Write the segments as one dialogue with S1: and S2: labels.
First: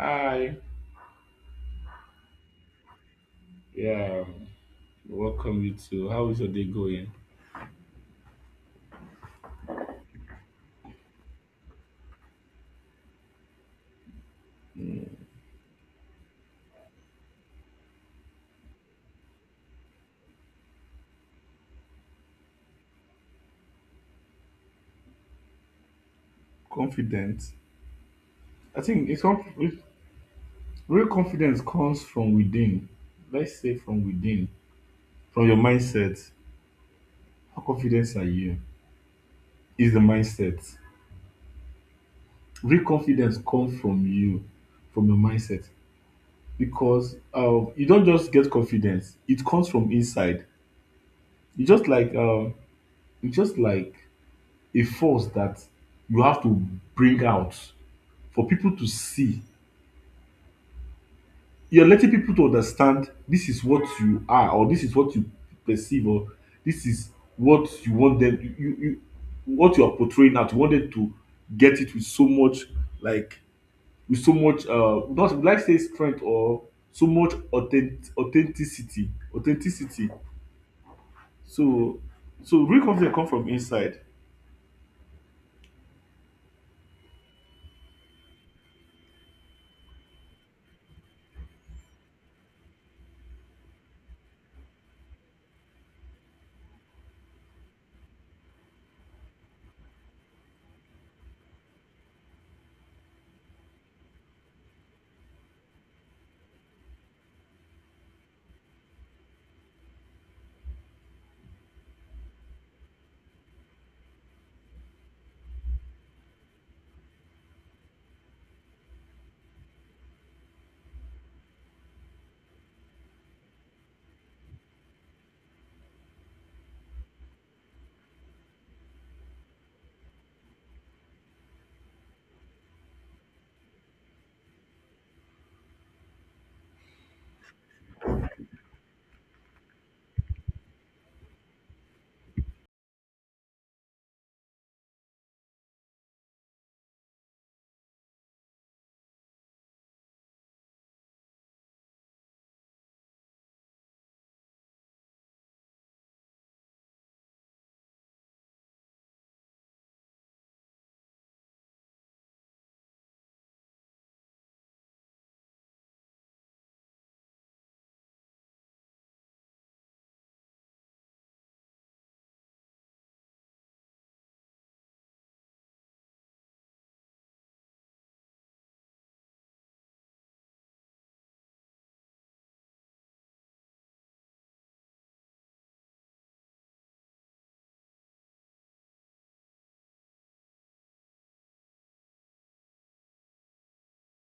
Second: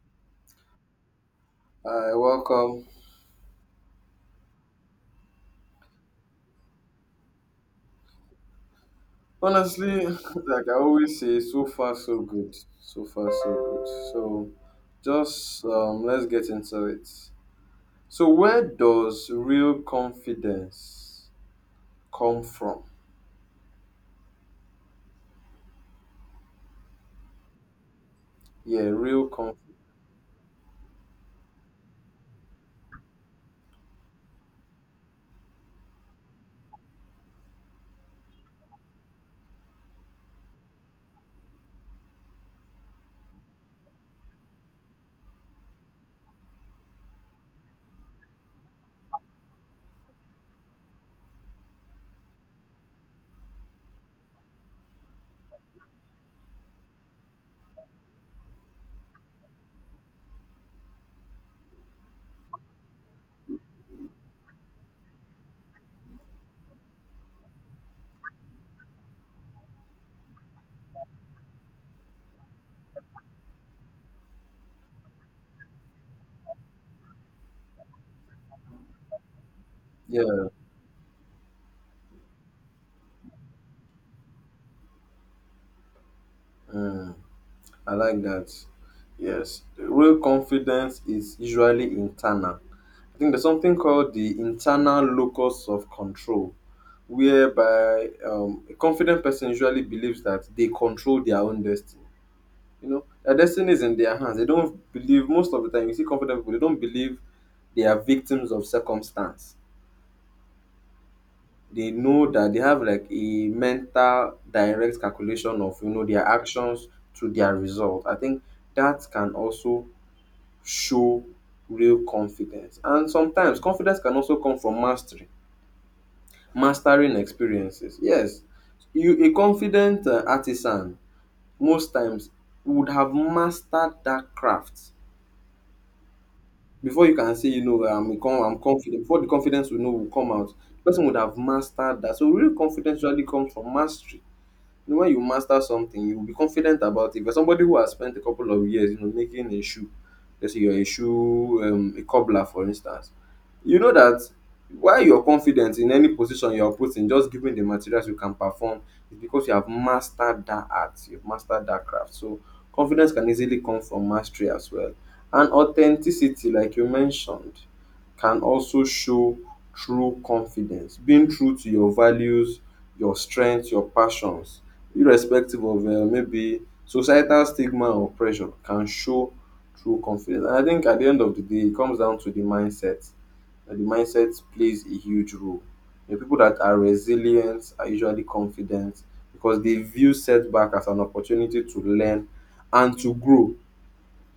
S1: Hi.
S2: Hi, welcome.
S1: Yeah. Welcome you too. How is your day going?
S2: Honestly, like I always say, so far so good. So far so good. So just let's get into it. So where does real confidence come from?
S1: Confident. I
S2: Yeah,
S1: think it's
S2: real
S1: com-
S2: confidence.
S1: it- Real confidence comes from within. Let's say from within, from your mindset. How confident are you? Is the mindset. Real confidence comes from you, from your mindset. Because you don't just get confidence; it comes from inside. It's just like um, it's just like a force that you have to bring out for people to see. You're letting people to understand this is what you are or this is what you perceive, or this is what you want them you you you- what you are portraying out. You wanted to get it with so much, like, with so much not like say strength, or so much authenticity.
S2: Yeah,
S1: So so real confidence come from inside.
S2: mm, I like that. Yes, real confidence is usually internal. I think there's something called the internal locus of control, whereby a confident person usually believes that they control their own destiny. You know, their destiny is in their hands. They don't believe most of the time. You see confident people, they don't believe they are victims of circumstance. They know that they have like a mental direct calculation of their actions to their result. I think that can also show real confidence, and sometimes confidence can also come from mastery, mastering experiences. Yes, you a confident artisan most times would have mastered that craft before you can say, you know, I'm confident. Before the confidence we know will come out, the person would have mastered that. So real confidence usually comes from mastery. You know, when you master something, you will be confident about it. But somebody who has spent a couple of years, you know, making a shoe, let's say you're a shoe, a cobbler, for instance, you know that why you're confident in any position you're put in, just given the materials you can perform, is because you have mastered that art, you've mastered that craft. So confidence can easily come from mastery as well. And authenticity, like you mentioned, can also show true confidence, being true to your values, your strengths, your passions irrespective of maybe societal stigma or pressure can show true confidence. And I think at the end of the day, it comes down to the mindset. And the mindset plays a huge role. The people that are resilient are usually confident because they view setback as an opportunity to learn and to grow.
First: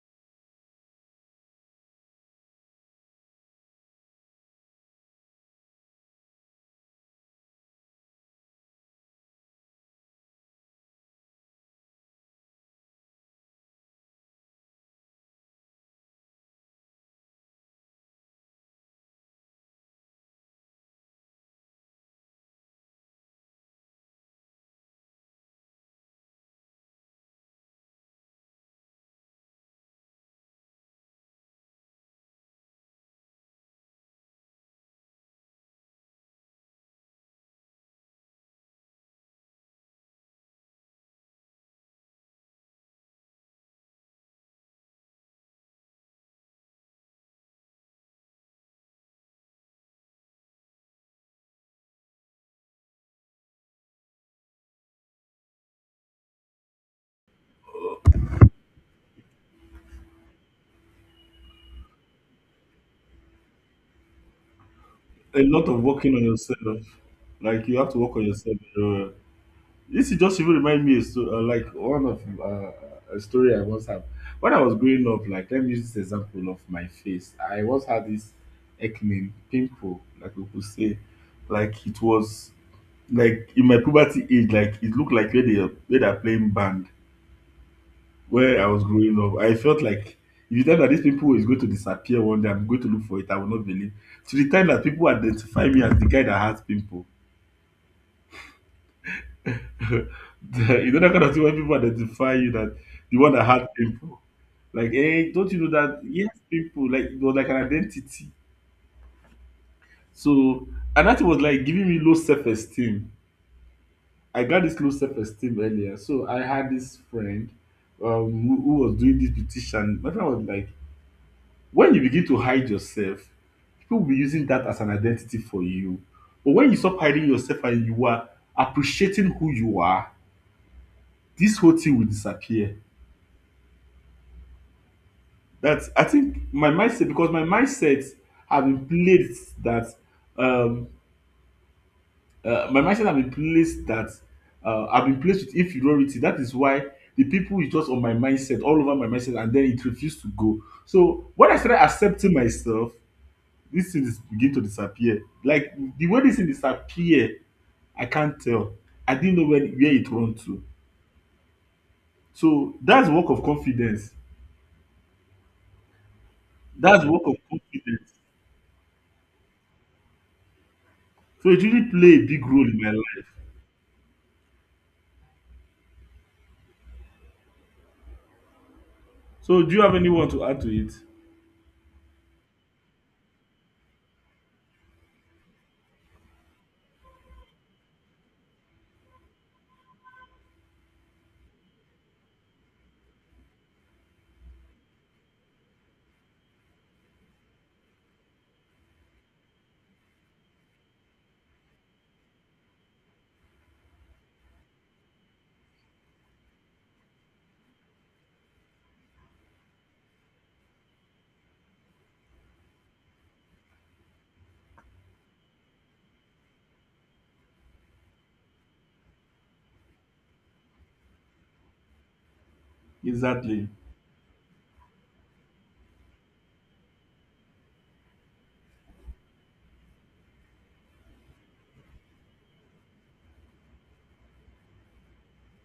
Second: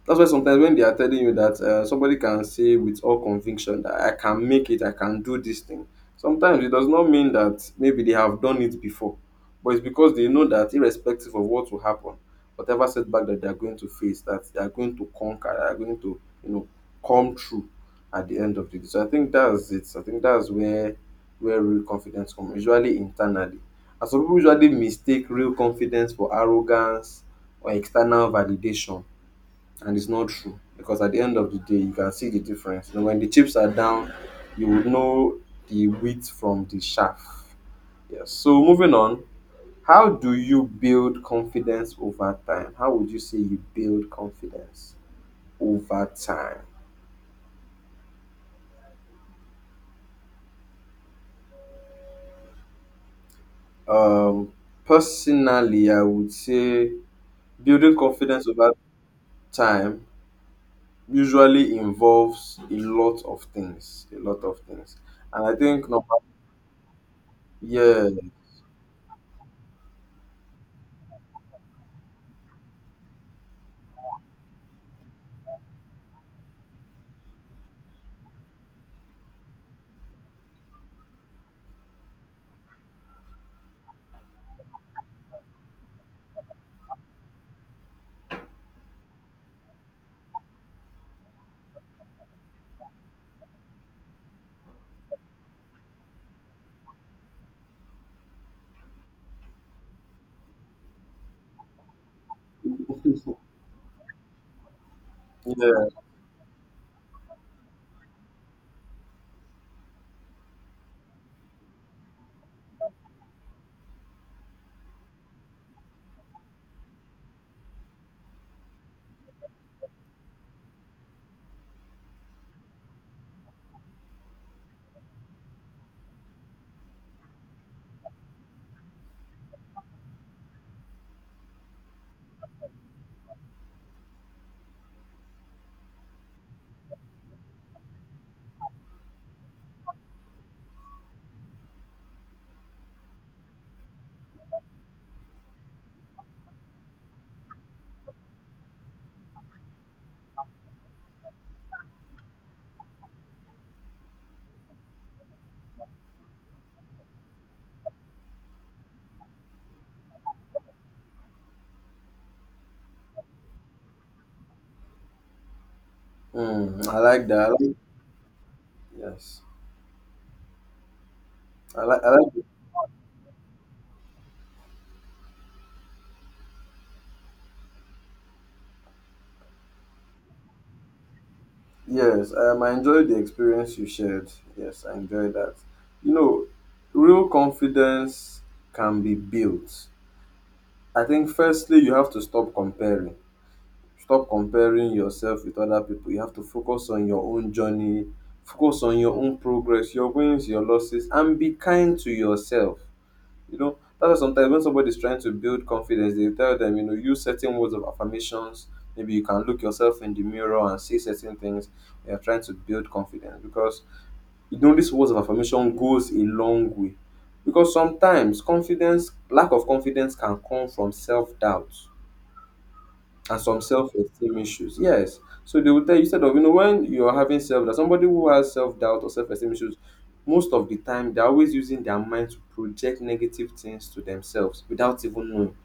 S2: That's why sometimes when they are telling you that somebody can say with all conviction that I can make it, I can do this thing, sometimes it does not mean that maybe they have done it before, but it's because they know that irrespective of what will happen, whatever setback that they are going to face, that they are going to conquer, they are going to, you know, come through at the end of the day. So I think that's it. I think that's where real confidence comes, usually internally. And some people usually mistake real confidence for arrogance or external validation, and it's not true because at the end of the day you can see the difference. And when the chips are down, you would know the wheat from the chaff. Yes. So moving on, how do you build confidence over time? How would you say you build confidence over time? Um, personally, I would say building confidence over time usually involves a lot of things, a lot of things,
S1: A
S2: and I
S1: lot of
S2: think number.
S1: working on yourself. Like you have to
S2: Yeah,
S1: work on yourself. uh, This is just even remind me so, like one of a story I once have. When I was growing up, like, let me use this example of my face. I once had this acne pimple, like we could say, like it was like in my puberty age, like it looked like where they're playing band. Where I was growing up, I felt like if you tell that this pimple is going to disappear one day, I'm going to look for it. I will not believe. To the time that people identify me as the guy that has pimple, you know that kind of thing when people identify you that the one that had people, like, hey, don't you know
S2: yeah.
S1: that, yes, people, like it was like an identity. So, and that was like giving me low self-esteem. I got this low self-esteem earlier. So I had this friend, who, was doing this petition. My friend was like, when you begin to hide yourself, people will be using that as an identity for you. But when you stop hiding yourself and you are appreciating who you are, this whole thing will disappear. That's, I think, my mindset, because my mindset have been placed that um my mindset have been placed that I've been placed with inferiority. That is why the people is just on my mindset, all over my mindset, and then it refused to go. So when I started accepting myself, this thing is begin to disappear. Like the way this thing disappear, I can't tell. I didn't know when where it run to. So that's work of confidence.
S2: I
S1: That's work
S2: like
S1: of
S2: that. I like,
S1: confidence.
S2: yes,
S1: So it
S2: I
S1: really
S2: like. I
S1: play a
S2: like.
S1: big role in my life. So do you have anyone to add to it?
S2: Yes, I enjoyed the experience you shared. Yes, I enjoyed that. You know, real confidence can be built. I think firstly you have to stop comparing. Stop comparing yourself with other people. You have to focus on your own journey, focus on your own progress, your wins, your losses, and be kind to yourself. You know, that's why sometimes when somebody's trying to build confidence, they tell them, you know, use certain words of affirmations. Maybe you can look yourself in the mirror and say certain things. They are trying to build confidence because you know these words of affirmation goes a long way. Because sometimes confidence, lack of confidence, can come from self doubt and some
S1: Exactly.
S2: self-esteem issues. Yes. So they will tell you, instead of, you know, when you're having self doubt, somebody who has self-doubt or self-esteem issues, most of the time they're always using their mind to project negative things to themselves without even knowing,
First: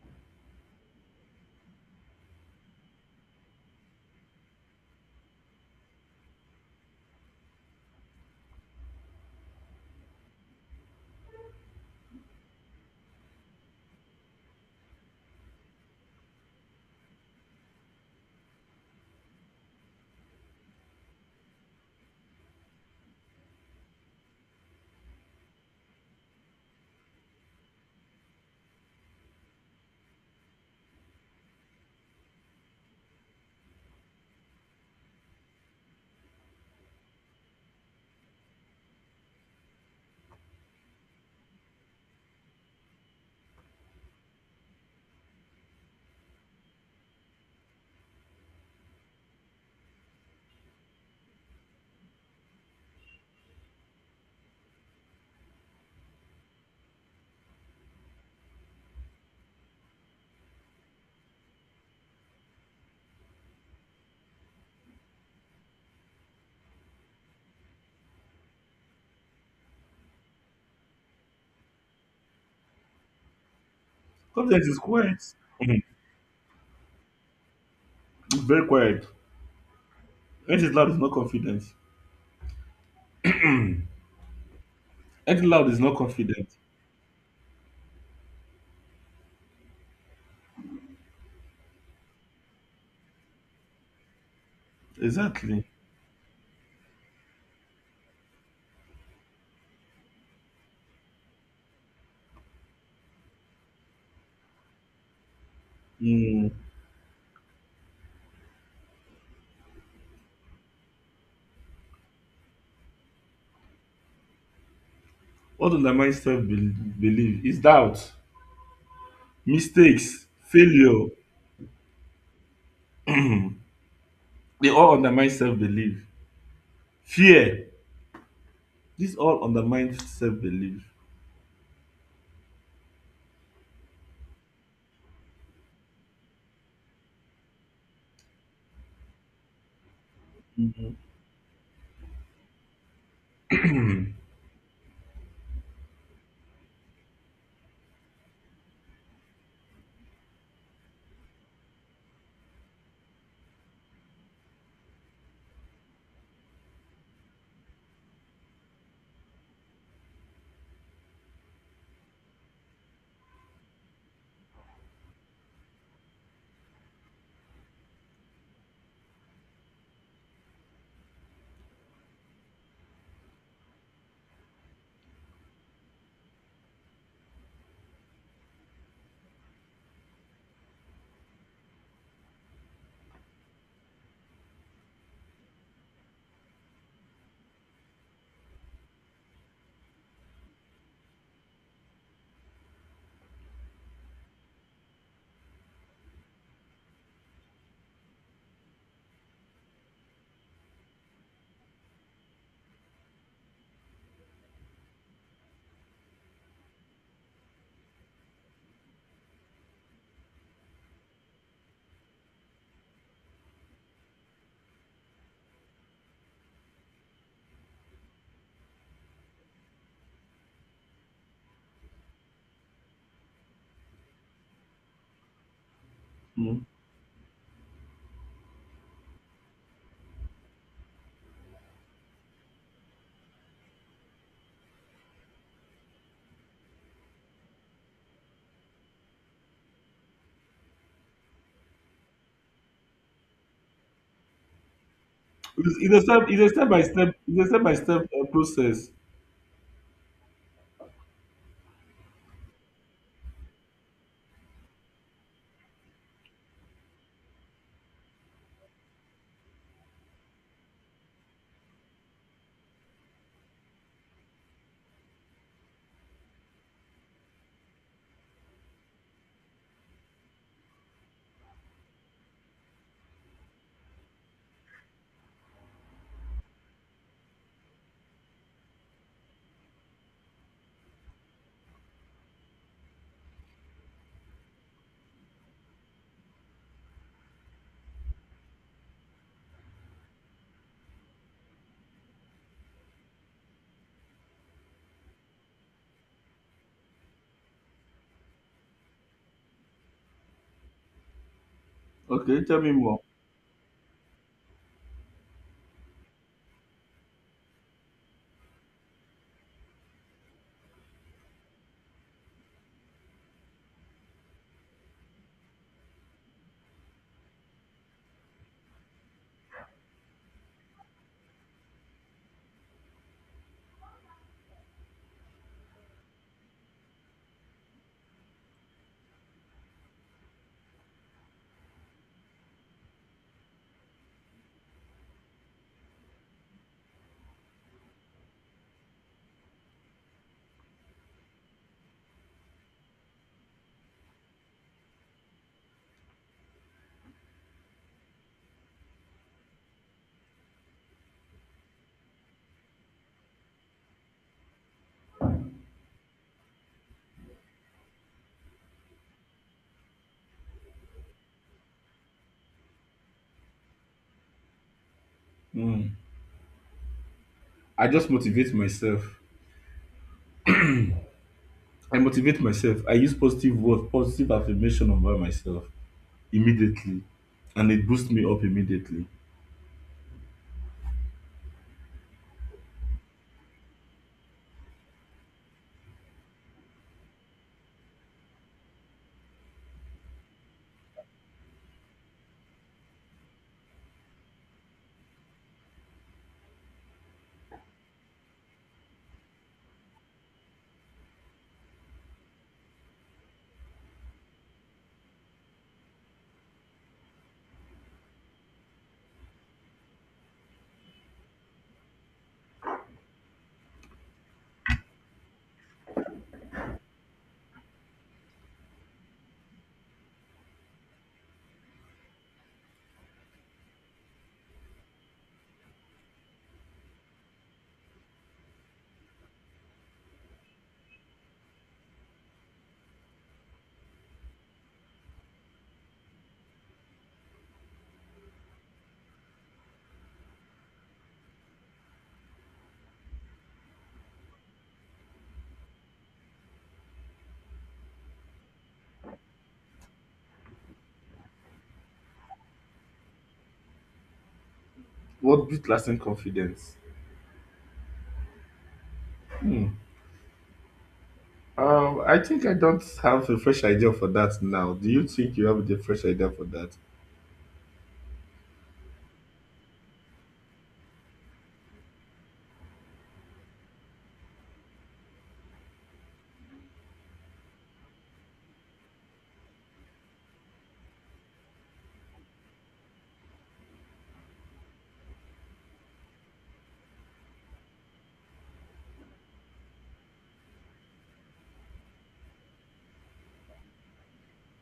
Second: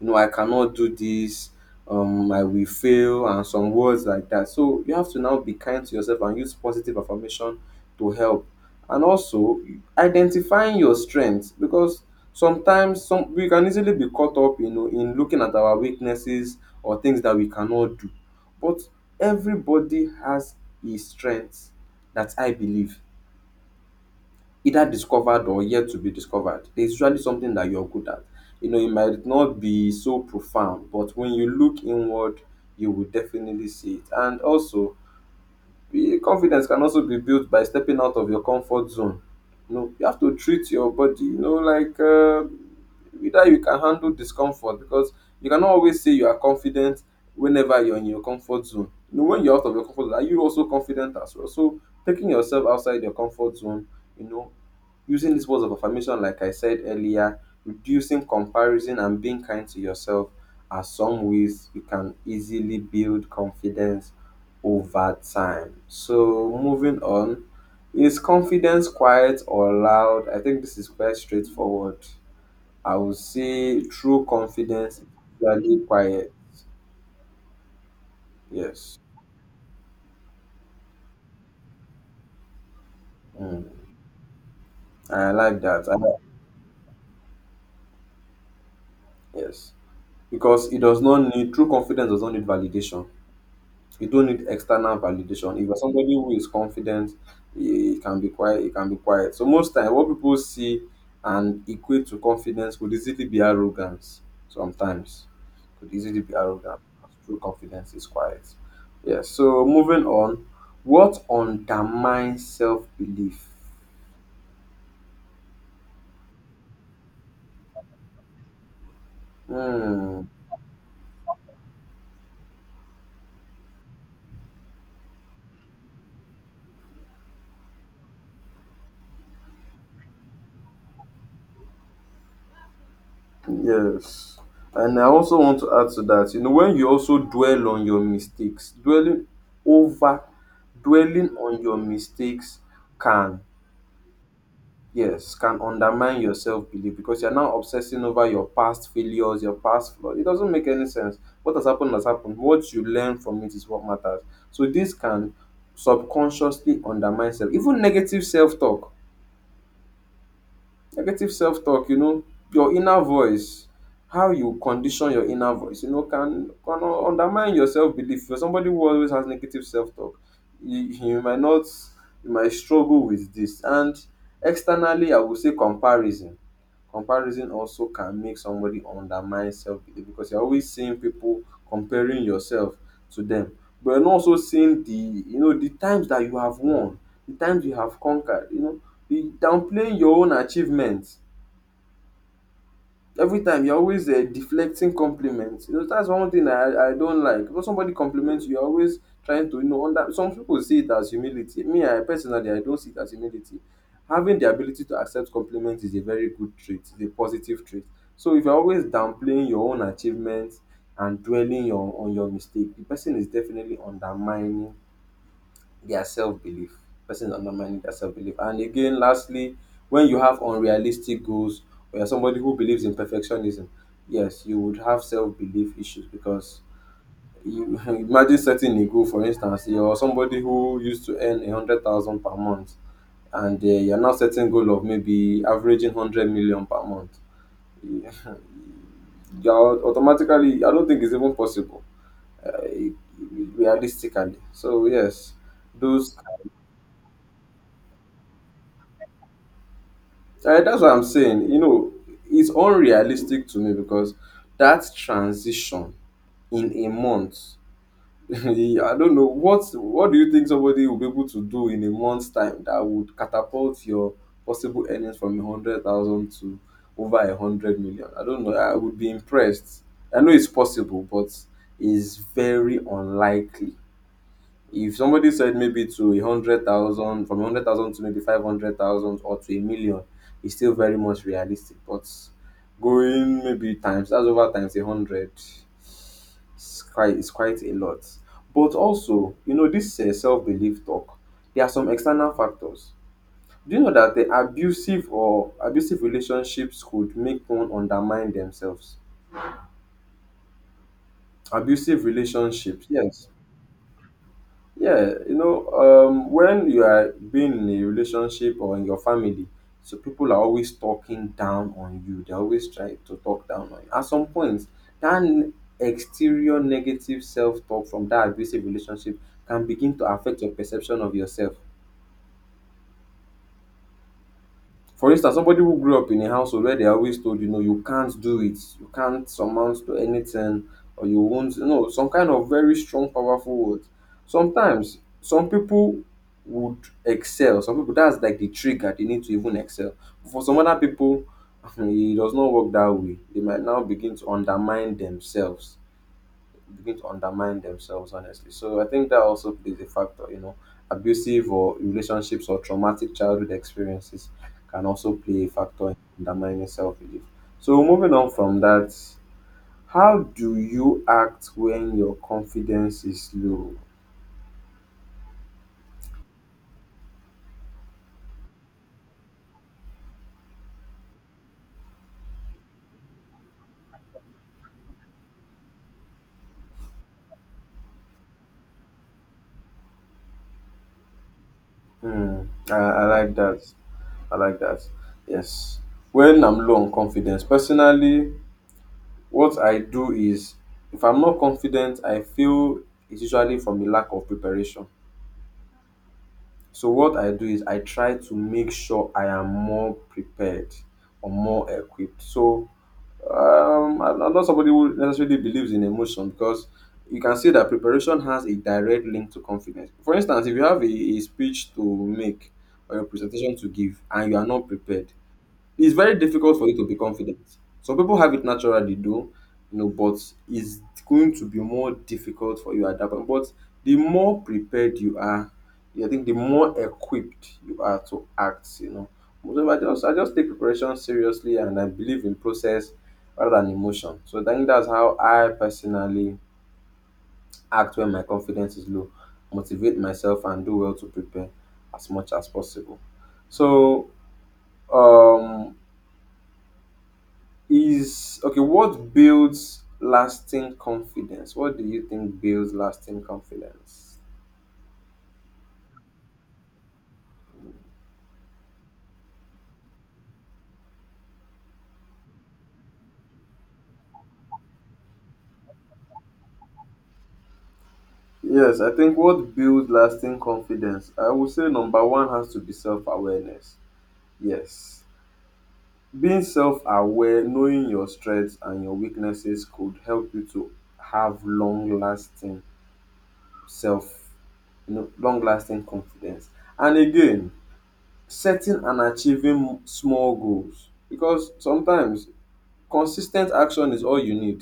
S2: you know, I cannot do this, I will fail, and some words like that. So you have to now be kind to yourself and use positive affirmation to help. And also identifying your strengths, because sometimes some we can easily be caught up, you know, in looking at our weaknesses or things that we cannot do. But everybody has a strength that I believe either discovered or yet to be discovered. There's usually something that you're good at. You know, it might not be so profound, but when you look inward, you will definitely see it. And also, confidence can also be built by stepping out of your comfort zone. You know, you have to treat your body, you know, like whether you can handle discomfort, because you cannot always say you are confident whenever you're in your comfort zone. You know, when you're out of your comfort zone, are you also confident as well? So taking yourself outside your comfort zone, you know, using these words of affirmation, like I said earlier, reducing comparison and being kind to yourself are some ways you can easily build confidence over time. So, moving on, is confidence quiet or loud? I think this is quite straightforward. I would say true
S1: Confidence is
S2: confidence is
S1: quiet.
S2: usually
S1: Mhm.
S2: quiet.
S1: It's very
S2: Yes.
S1: quiet. Anything loud is not confident.
S2: Mm. I
S1: Acting
S2: like
S1: loud is
S2: that.
S1: not confident.
S2: Yes. Because it does not need, true confidence does not need validation. You don't need external validation.
S1: Exactly.
S2: If you're somebody who is confident, it can be quiet. It can be quiet. So most time, what people see and equate to confidence could easily be arrogance. Sometimes could easily be
S1: Mm.
S2: arrogance. True confidence is quiet. Yes. So moving on, what undermines self belief?
S1: What undermines self belief is doubt,
S2: Hmm.
S1: mistakes, failure. They all undermine self belief. Fear. These all undermine self belief.
S2: Yes, and I also want to add to that, you know, when you also dwell on your mistakes, over
S1: Mm-hmm.
S2: dwelling on your mistakes can, yes, can undermine your self-belief, because you're now obsessing over your past failures, your past flaws. It doesn't make any sense. What has happened has happened; what you learn from it is what matters. So this can subconsciously undermine self, even negative self-talk. Negative self-talk, you know, your inner voice, how you condition your inner voice, you know, can undermine your self-belief. For somebody who always has negative self-talk, you might not, you might struggle with this. And externally, I would say comparison. Comparison also can make somebody undermine self-belief, because you're always seeing people, comparing yourself to them. But you're not also seeing the, you know, the times that you have won, the times you have conquered, you know, be downplaying your own achievements. Every time you're always deflecting compliments. You know, that's one thing I don't like. When somebody compliments you, you're always trying to, you know, under some people see it as humility. Me, I personally, I don't see it as humility. Having the ability to accept compliments is a very good trait, is a positive trait. So if you're always downplaying your own achievements and dwelling your on your mistake, the person is definitely undermining their self-belief, and again lastly, when you have unrealistic goals, or you're somebody who believes in perfectionism, yes, you would have self-belief issues, because you imagine setting a goal. For instance, you're somebody who used to earn 100,000 per month, and you're now setting goal of maybe averaging 100 million per month. You're automatically, I don't think it's even possible, uh, realistically, so yes,
S1: It's a
S2: those
S1: step. It's a step by step. It's a step by step process.
S2: That's what I'm saying. You know, it's unrealistic to me because that transition in a month, I don't know what, do you think somebody will be able to do in a month's time that would catapult your possible earnings from 100,000 to over 100 million? I don't know. I would be impressed. I know it's possible, but it's very unlikely. If somebody said maybe to 100,000, from a hundred thousand to maybe 500,000 or to 1 million, it's still very much realistic. But going maybe times that's over times 100, it's quite a lot. But also, you know, this self belief talk, there are some external factors. Do you know that the abusive or abusive relationships could make one undermine themselves? Abusive
S1: Okay, tell me
S2: relationships,
S1: more.
S2: yes. Yeah, you know, when you are being in a relationship or in your family, so people are always talking down on you. They always try to talk down on you. At some point, that exterior negative self-talk from that abusive relationship can begin to affect your perception of yourself. For instance, somebody who grew up in a household where they're always told, you know, you can't do it, you can't amount to anything, or you won't, you know, some kind of very strong, powerful words. Sometimes, some people would excel. Some people, that's like the trigger. They need to even excel. For some other people, it does not work that way. They might now begin to undermine themselves, honestly. So I think that also plays a factor. Abusive or relationships or traumatic childhood experiences can also play a factor in undermining self-belief. So moving on from that, how do you act when your confidence is low?
S1: Mm. I just motivate myself. I motivate myself. I use positive words, positive affirmation about myself immediately, and it boosts me up immediately.
S2: Hmm, I like that. I like that. Yes. When I'm low on confidence personally, what I do is, if I'm not confident, I feel it's usually from the lack of preparation. So what I do is I try to make sure I am more prepared or more equipped. So I'm not somebody who necessarily believes in emotion, because you can see that preparation has a direct link to confidence. For instance, if you have a speech to make or a presentation to give and you are not prepared, it's very difficult for you to be confident. Some people have it naturally, though, you know, but it's going to be more difficult for you at that point. But the more prepared you are, I think the more equipped you are to act, you know. So I just take preparation seriously, and I believe in process rather than emotion. So I think that's how I personally act when my confidence is low, motivate myself and do well to prepare as much as possible. So, um is okay, what builds lasting confidence? What do you think builds lasting confidence?
S1: What built lasting confidence? Hmm. I think I don't have a fresh idea for that now. Do you think you have a fresh idea for that?
S2: Yes, I think what builds lasting confidence, I would say number one has to be self-awareness. Yes, being self-aware, knowing your strengths and your weaknesses could help you to have long-lasting self, you know, long-lasting confidence. And again, setting and achieving small goals, because sometimes consistent action is all you need.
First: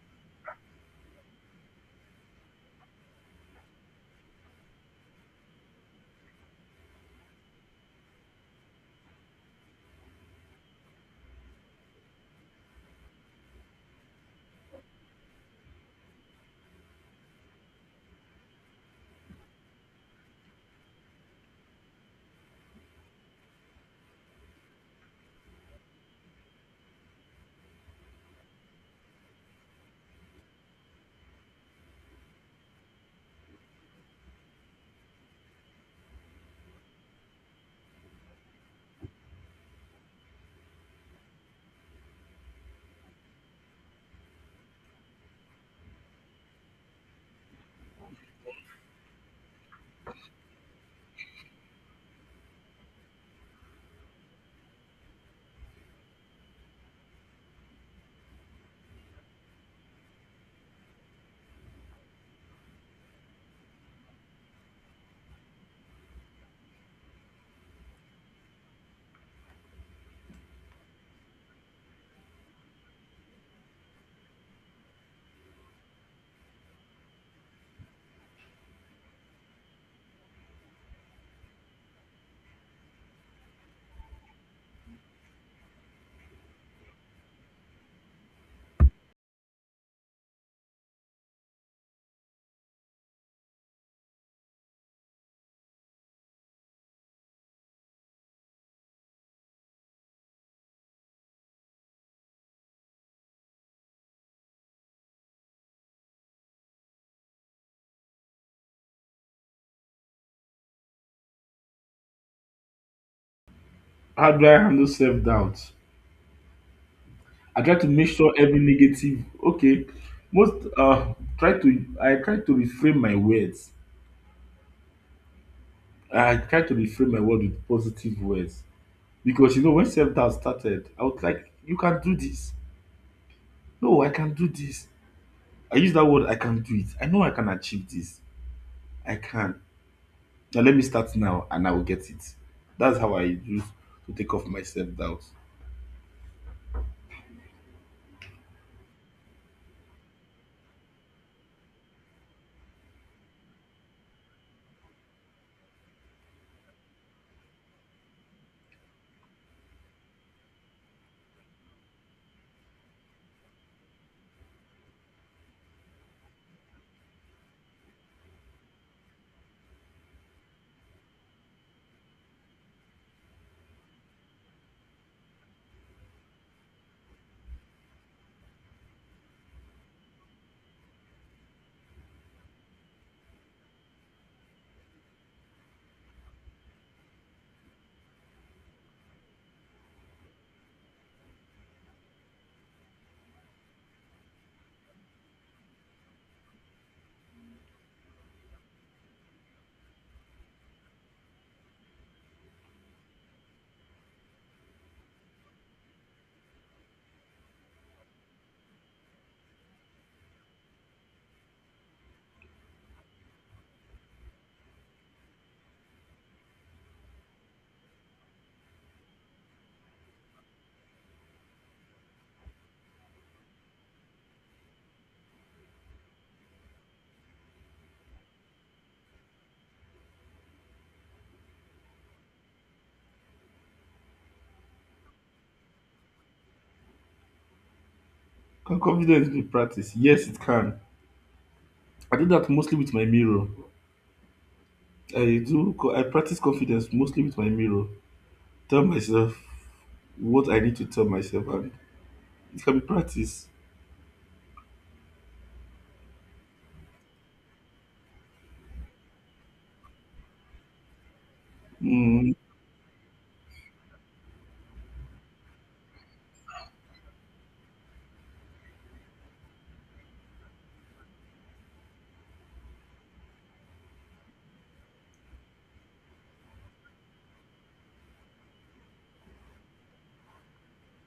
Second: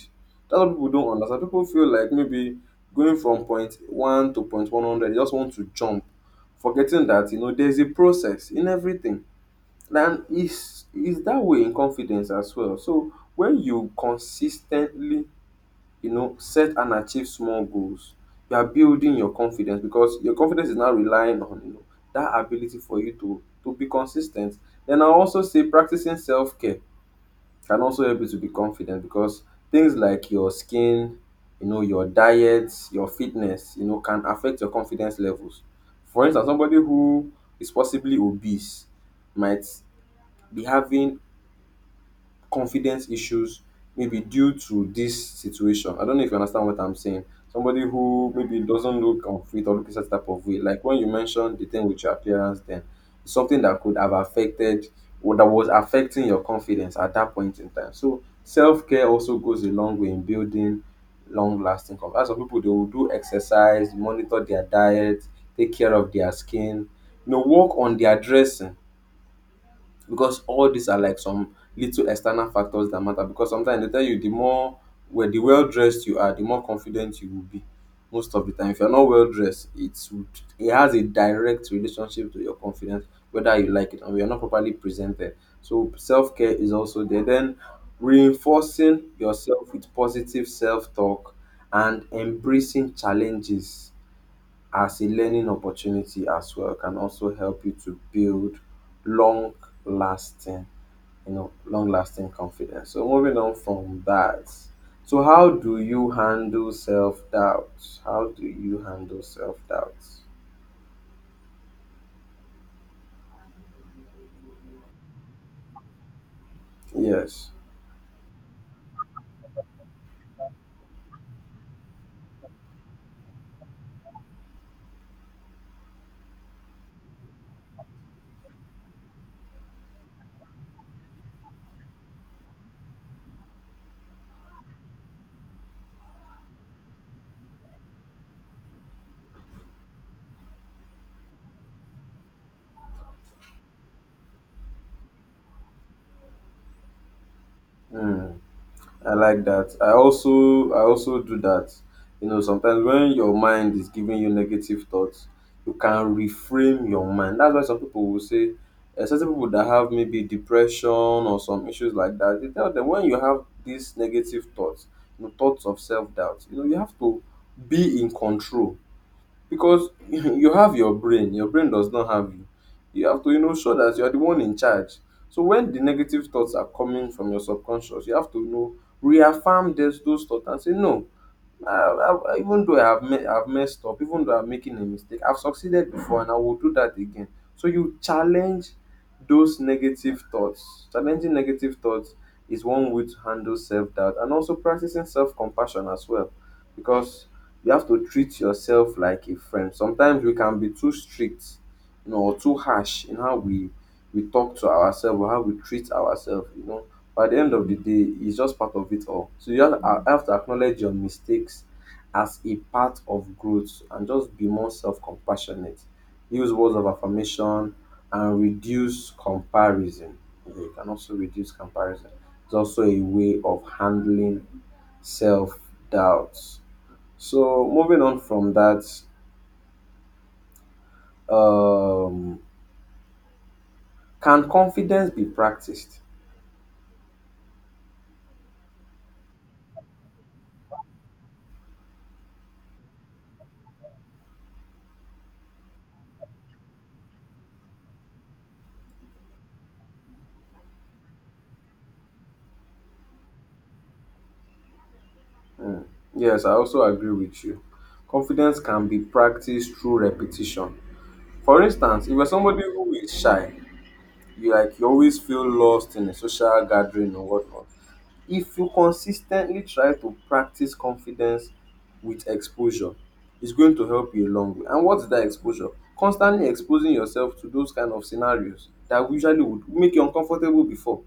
S2: That's what people don't understand. People feel like maybe going from point one to point 100, they just want to jump, forgetting that you know there's a process in everything. And it's that way in confidence as well. So when you consistently, you know, set and achieve small goals, you are building your confidence, because your confidence is now relying on, you know, that ability for you to be consistent. Then I also say practicing self care can also help you to be confident, because things like your skin, you know, your diet, your fitness, you know, can affect your confidence levels. For instance, somebody who is possibly obese might be having confidence issues, maybe due to this situation. I don't know if you understand what I'm saying. Somebody who maybe doesn't look confident or look a certain type of way. Like when you mentioned the thing with your appearance, then it's something that could have affected, or that was affecting your confidence at that point in time. So self care also goes a long way in building long lasting confidence. As of people, they will do exercise, monitor their diet, take care of their skin, you know, work on their dressing, because all these are like some little external factors that matter, because sometimes they tell you the more well, the well dressed you are, the more confident you will be. Most of the time, if you're not well dressed, it has a direct relationship to your confidence, whether you like it, or you're not properly presented. So self-care is also there. Then reinforcing yourself with positive self-talk and embracing challenges as a learning opportunity as well can also help you to build long lasting, you know, long lasting confidence. So moving on from that, so how do you handle self-doubt? How do you handle self-doubt?
S1: How do I handle self doubt?
S2: Yes.
S1: I try to make sure every negative. Okay, most try to I try to reframe my words. I try to reframe my word with positive words, because you know when self doubt started, I was like, you can do this. No, I can do this. I use that word, I can do it. I know I can achieve this. I can. Now let me start now and I will get it. That's how I use to take off my self doubt.
S2: Hmm. I like that. I also do that. You know, sometimes when your mind is giving you negative thoughts, you can reframe your mind. That's why some people will say, certain people that have maybe depression or some issues like that, they tell them, when you have these negative thoughts, you know, thoughts of self doubt, you know, you have to be in control, because you have your brain. Your brain does not have you. You have to, show that you are the one in charge. So when the negative thoughts are coming from your subconscious, you have to, reaffirm those thoughts and say no. Even though I've messed up, even though I'm making a mistake, I've succeeded before and I will do that again. So you challenge those negative thoughts. Challenging negative thoughts is one way to handle self doubt, and also practicing self compassion as well. Because you have to treat yourself like a friend. Sometimes we can be too strict, you know, or too harsh in how we talk to ourselves or how we treat ourselves. You know, but at the end of the day, it's just part of it all. So I have to acknowledge your mistakes as a part of growth and just be more self-compassionate. Use words of affirmation and reduce comparison. Yeah, you can also reduce comparison. It's also a way of handling self doubts. So moving on from that, um, can confidence be practiced?
S1: Can confidence be practiced? Yes, it can. I do that mostly with my mirror. I practice confidence mostly with my mirror. Tell myself what I need to tell myself, and it can be practiced.
S2: Yes, I also agree with you. Confidence can be practiced through repetition. For instance, if you're
S1: Mm,
S2: somebody who is shy, you like you always feel lost in a social gathering or whatnot. If you consistently try to practice confidence with exposure, it's going to help you a long way. And what's that exposure? Constantly exposing yourself to those kind of scenarios that usually would make you uncomfortable before.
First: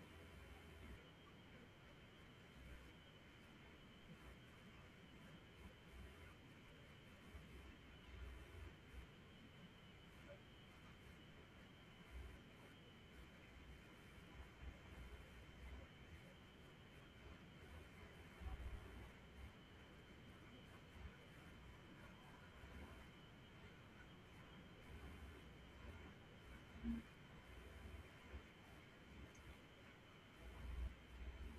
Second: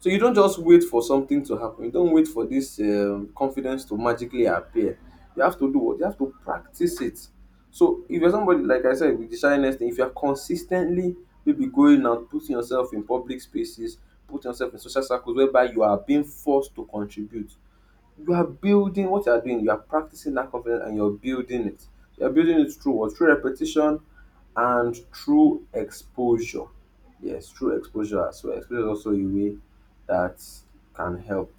S2: So you don't just wait for something to happen. You don't wait for this confidence to magically appear. You have to do what? You have to practice it. So if you're somebody, like I said, with the shyness thing, if you're consistently maybe going out, putting yourself in public spaces, putting yourself in social circles whereby you are being forced to contribute, you are building what you are doing. You are practicing that confidence and you're building it. You're building it through what? Through repetition, and through exposure. Yes, through exposure as well. Exposure is also a way that can help.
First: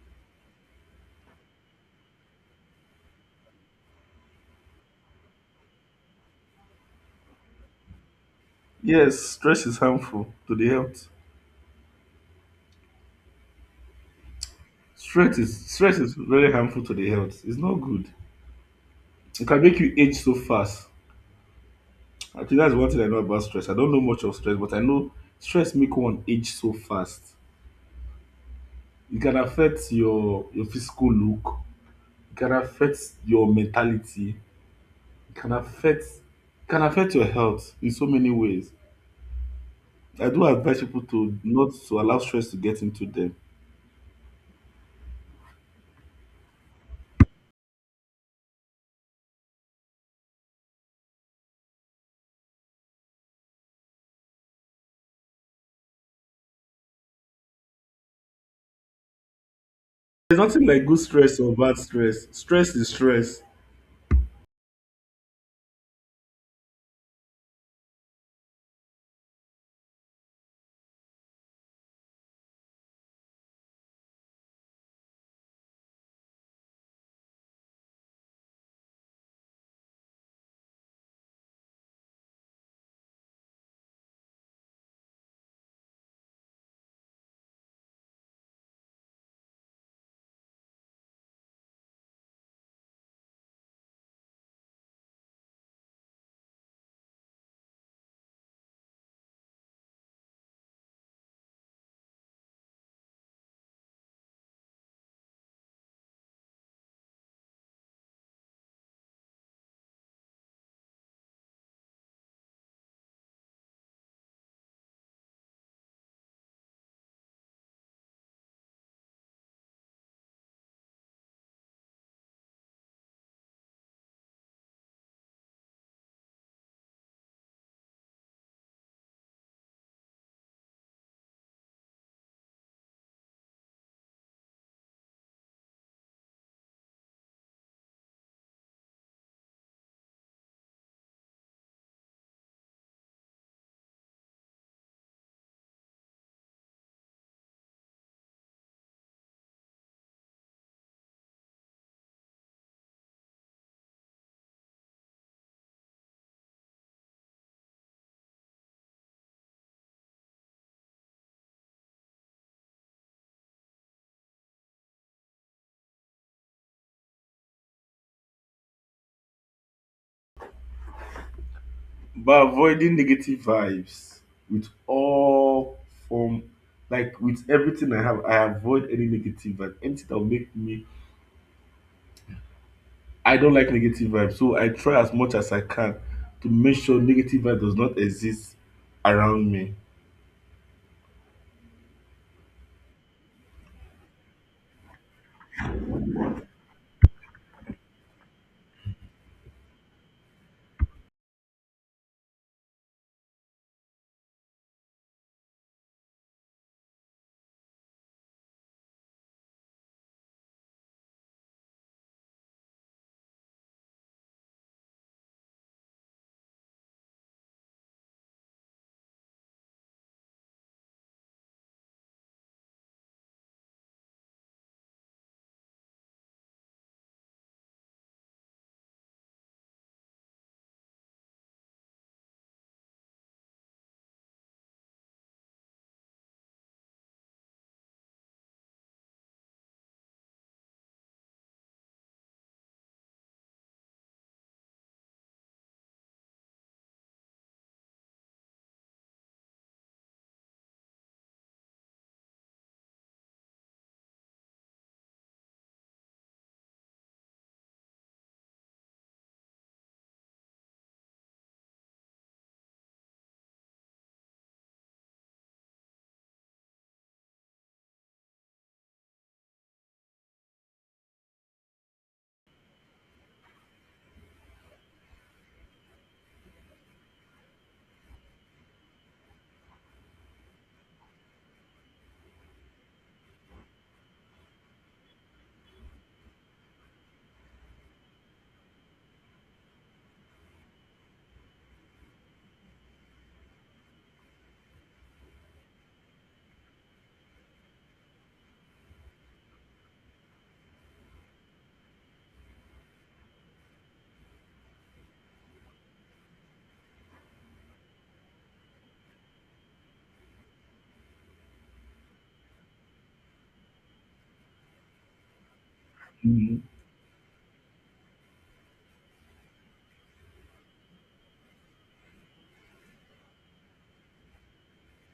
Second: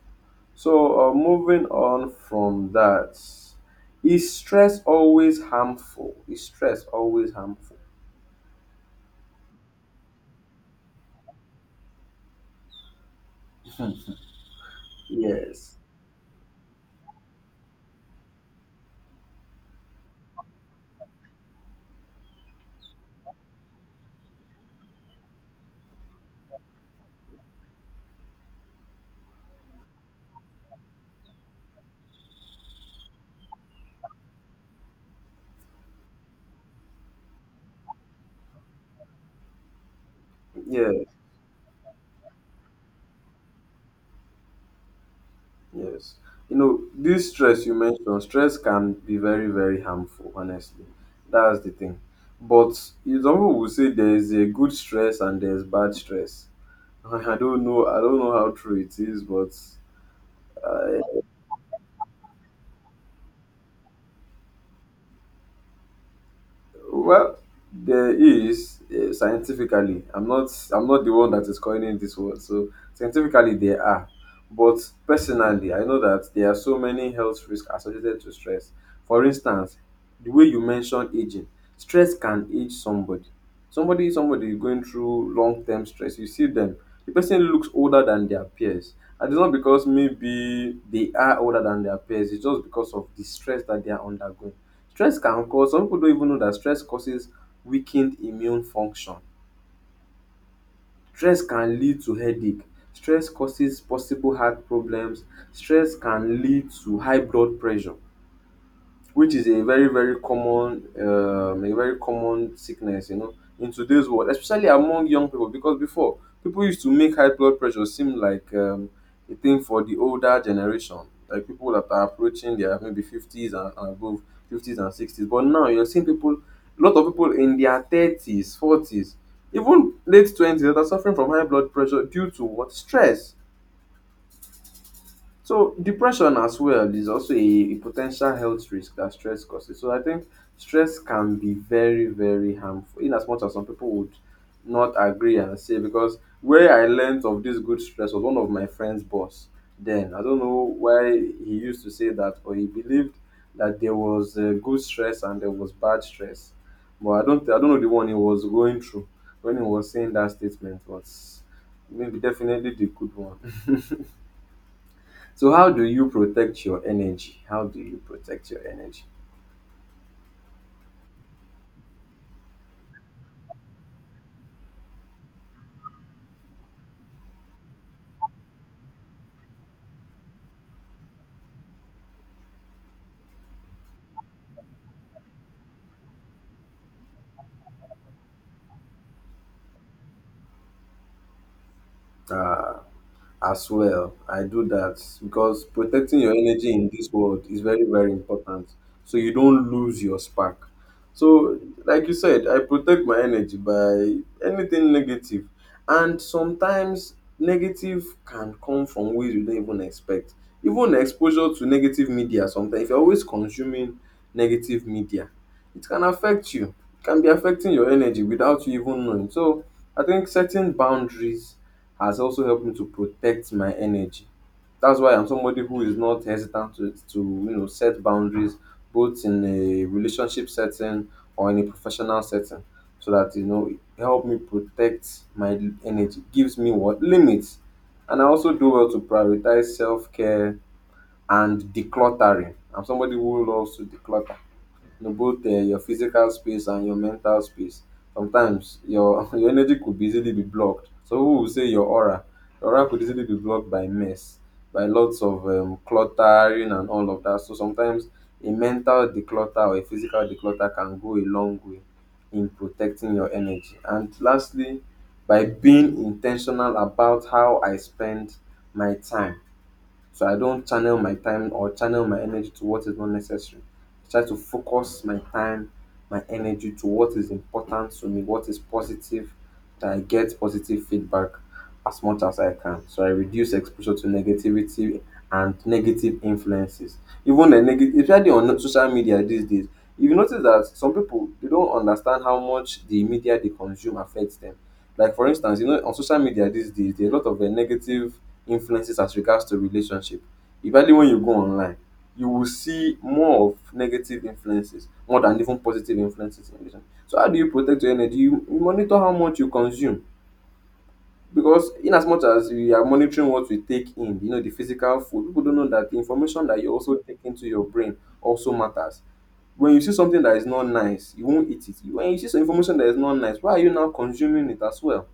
S2: So, moving on from that, is stress always harmful? Is stress always harmful?
S1: yes, stress is harmful to the health. Stress is
S2: Yes,
S1: stress is very harmful to the health. It's not good. It can make you age so fast. I think that's one thing I know about stress. I don't know much of stress, but I know stress make one age so fast. It can affect your physical look. It can affect your mentality. It can affect your health in so many ways. I do advise people
S2: yes,
S1: to not to allow stress to get into them.
S2: yes. You know, this stress you mentioned, stress can be very, very harmful, honestly. That's the thing. But you know, some people will say there's a good stress and there's bad stress. I don't know. I don't know how true it is, but
S1: There's nothing like good
S2: I
S1: stress or bad stress. Stress is stress.
S2: well, there is scientifically. I'm not the one that is coining this word. So scientifically, there are. But personally, I know that there are so many health risks associated to stress. For instance, the way you mentioned aging, stress can age somebody. Somebody is going through long-term stress. You see them. The person looks older than their peers, and it's not because maybe they are older than their peers. It's just because of the stress that they are undergoing. Stress can cause some pipu don even know dat stress causes weakened immune function. Stress can lead to headache. Stress causes possible heart problems. Stress can lead to high blood pressure, which is a very very common, a very common sickness, you know, in today's world, especially among young people, because before, people used to make high blood pressure seem like a thing for the older generation, like people that are approaching their maybe 50s and above, 50s and 60s. But now you're seeing people, a lot of people in their 30s, 40s, even late 20s, that are suffering from high blood pressure due to what? Stress. So depression as well is also a potential health risk that stress causes. So I think stress can be very, very harmful. In as much as some people would not agree and say, because where I learned of this good stress was one of my friend's boss. Then I don't know why he used to say that, or he believed that there was good stress and there was bad stress. But I don't know the one he was going through when he was saying that statement, was maybe definitely the good one. So how do you protect your energy? How do you protect your energy?
S1: By avoiding negative vibes with all form, like with everything I have, I avoid any negative vibe. Anything that will make me, I don't like negative vibes, so I try as much as I can to make sure negative vibe does not exist around me.
S2: Ah, as well. I do that because protecting your energy in this world is very, very important. So you don't lose your spark. So, like you said, I protect my energy by anything negative. And sometimes negative can come from ways you don't even expect. Even exposure to negative media, sometimes, if you're always consuming negative media, it can affect you. It can be affecting your energy without you even knowing. So, I think setting boundaries has also helped me to protect my energy. That's why I'm somebody who is not hesitant to, to set boundaries both in a relationship setting or in a professional setting so that you know it help me protect my energy gives me what limits, and I also do well to prioritize self-care and decluttering. I'm somebody who loves to declutter, you know, both your physical space and your mental space. Sometimes your your energy could be easily be blocked. So who will say your aura? Your aura could easily be blocked by mess, by lots of cluttering and all of that. So sometimes a mental declutter or a physical declutter can go a long way in protecting your energy. And lastly, by being intentional about how I spend my time. So I don't channel my time or channel my energy to what is not necessary. I try to focus my time, my energy to what is important to me, what is positive, that I get positive feedback as much as I can. So I reduce exposure to negativity and negative influences. Even the negative, especially on social media these days, if you notice that some people they don't understand how much the media they consume affects them. Like for instance, you know, on social media these days, there are a lot of negative influences as regards to relationship. Especially when you go online, you will see more of negative influences more than even positive influences in relationship. So how do you protect your energy? You monitor how much you consume because in as much as we are monitoring what we take in, you know, the physical food, people don't know that the information that
S1: Mhm.
S2: you also take into your brain also matters. When you see something that is not nice, you won't eat it. When you see some information that is not nice, why are you now consuming it as well?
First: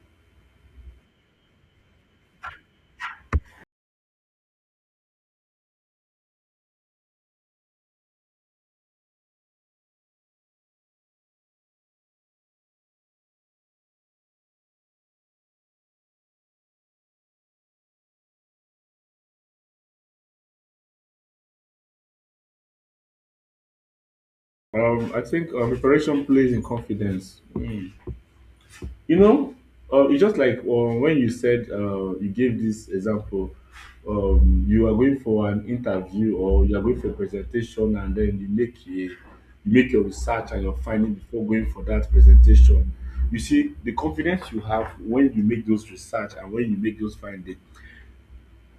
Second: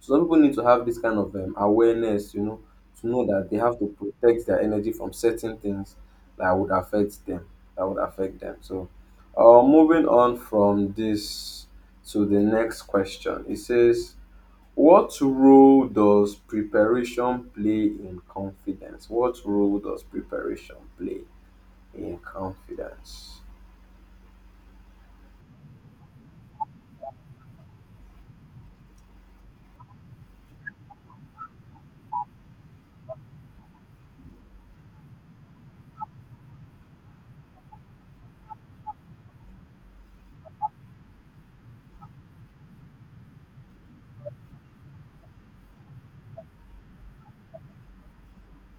S2: So some people need to have this kind of awareness, you know, to know that they have to protect their energy from certain things that would affect them, that would affect them. So, moving on from this to the next question, it says, "What role does preparation play in confidence? What role does preparation play in confidence?"
S1: I think preparation plays in confidence. Mm. You know, it's just like when you said, you gave this example, you are going for an interview or you are going for a presentation, and then you make a, you make your research and your finding before going for that presentation. You see, the confidence you have when you make those research and when you make those findings,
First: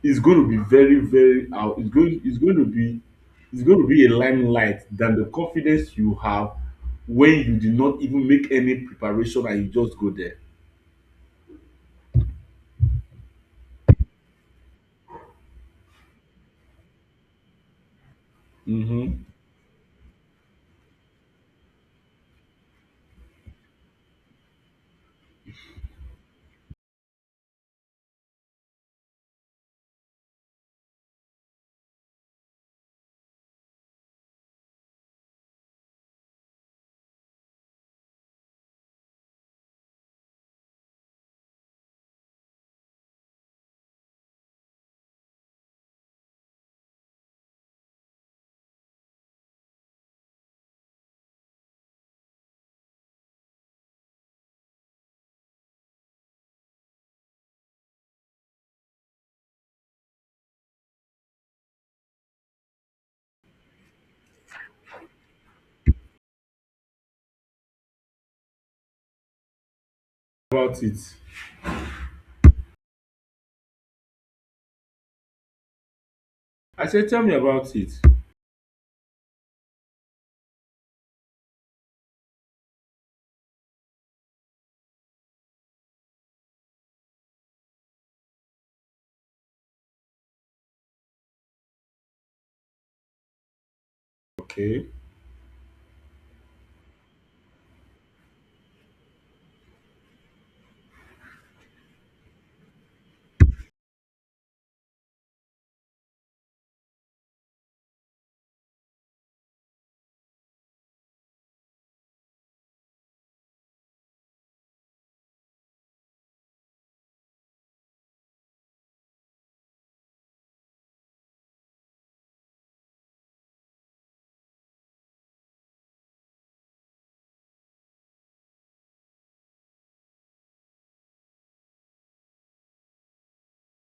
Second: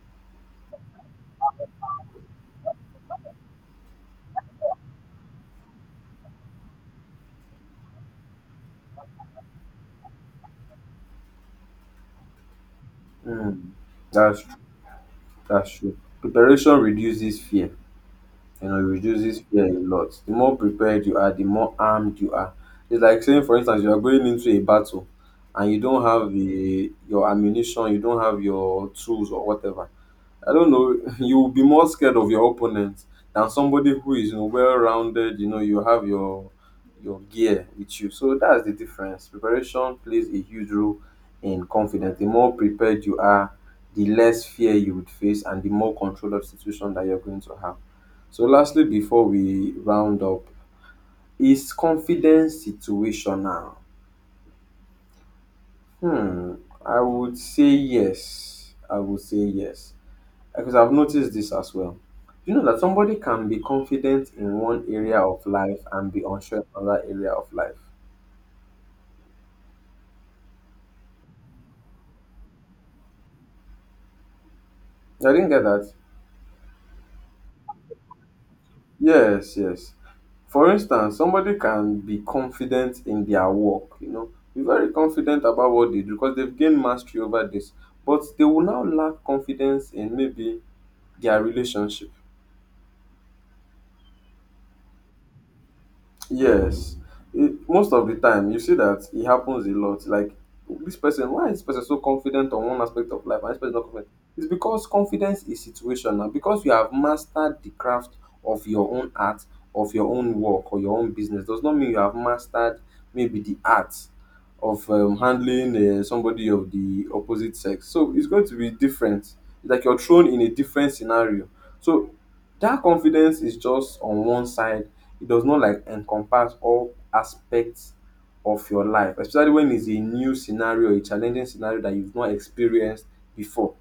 S1: it's going to be very, very out. It's going to be, it's going to be a limelight than the confidence you have when you did not even make any preparation and you just go there.
S2: Hmm, that's true. That's true. Preparation reduces fear, you know, it
S1: Mm-hmm.
S2: reduces fear a lot. The more prepared you are, the more armed you are. It's like saying, for instance, you are going into a battle and you don't have the, your ammunition, you don't have your tools or whatever. I don't know, you'll be more scared of your opponent than somebody who is, you know, well-rounded. You know, you have your gear with you. So that's the difference. Preparation plays a huge role in confidence. The more prepared you are, the less fear you would face, and the more control of situation that you're going to have. So, lastly, before we round up, is confidence situational? Hmm, I would say yes. I would say yes, because I've noticed this as well. You know that somebody can be confident in one area of life and be unsure in another area of life.
S1: About it,
S2: I didn't get that.
S1: I said, tell me about it.
S2: Yes, yes. For instance, somebody can be confident in their work, you know, be very confident about what they do because they've gained mastery over this, but they will now lack confidence in maybe their relationship.
S1: Okay.
S2: Yes, it, most of the time you see that it happens a lot. Like this person, why is this person so confident on one aspect of life and this person not confident? It's because confidence is situational. Because you have mastered the craft of your own art, of your own work or your own business, does not mean you have mastered maybe the art of handling somebody of the opposite sex. So it's going to be different. It's like you're thrown in a different scenario. So that confidence is just on one side, it does not like encompass all aspects of your life, especially when it's a new scenario, a challenging scenario that you've not experienced before.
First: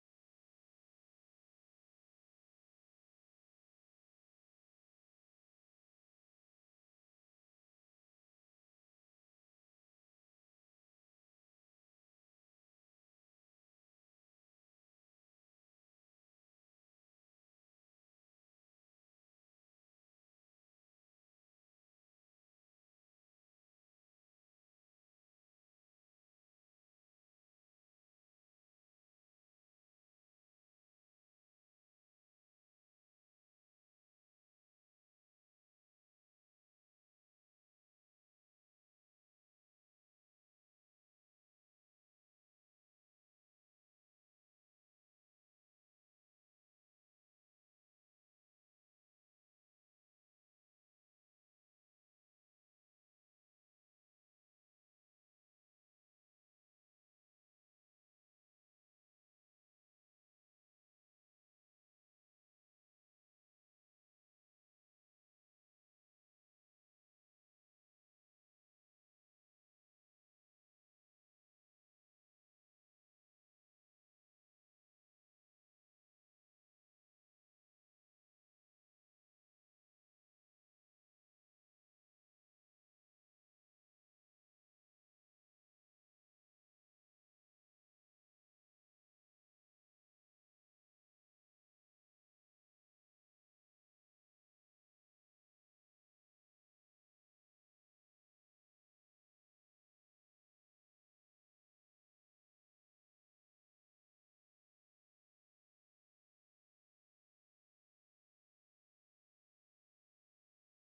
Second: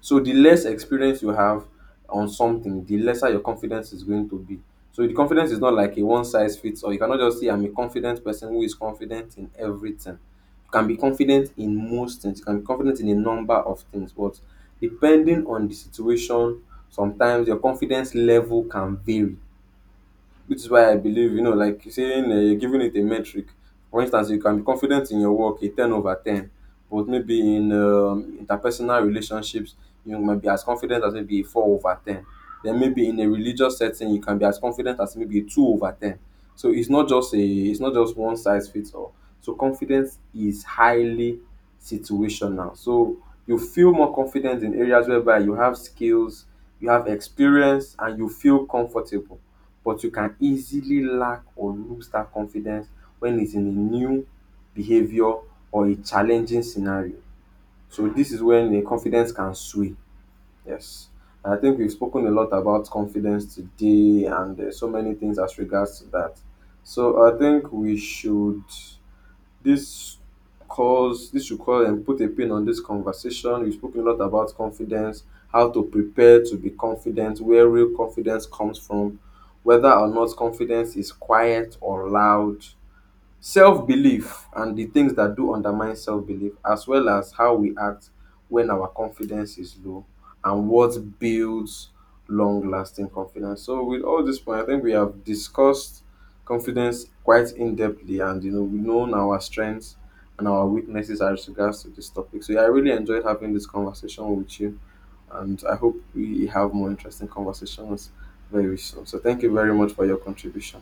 S2: So the less experience you have on something, the lesser your confidence is going to be. So the confidence is not like a one size fits all. You cannot just say I'm a confident person who is confident in everything. You can be confident in most things. You can be confident in a number of things, but depending on the situation, sometimes your confidence level can vary, which is why I believe, you know, like saying you're giving it a metric. For instance, you can be confident in your work, a 10 over 10, but maybe in interpersonal relationships, you might be as confident as maybe a 4 over 10. Then maybe in a religious setting, you can be as confident as maybe a 2 over 10. So it's not just a, it's not just one size fits all. So confidence is highly situational. So you feel more confident in areas whereby you have skills, you have experience, and you feel comfortable, but you can easily lack or lose that confidence when it's in a new behavior or a challenging scenario. So this is when the confidence can sway. Yes. And I think we've spoken a lot about confidence today and so many things as regards to that. So I think we should this cause this should cause and put a pin on this conversation. We've spoken a lot about confidence, how to prepare to be confident, where real confidence comes from, whether or not confidence is quiet or loud, self-belief and the things that do undermine self-belief, as well as how we act when our confidence is low and what builds long-lasting confidence. So with all this point, I think we have discussed confidence quite in-depthly, and you know we know our strengths and our weaknesses as regards to this topic. So yeah, I really enjoyed having this conversation with you, and I hope we have more interesting conversations very soon. So thank you very much for your contribution.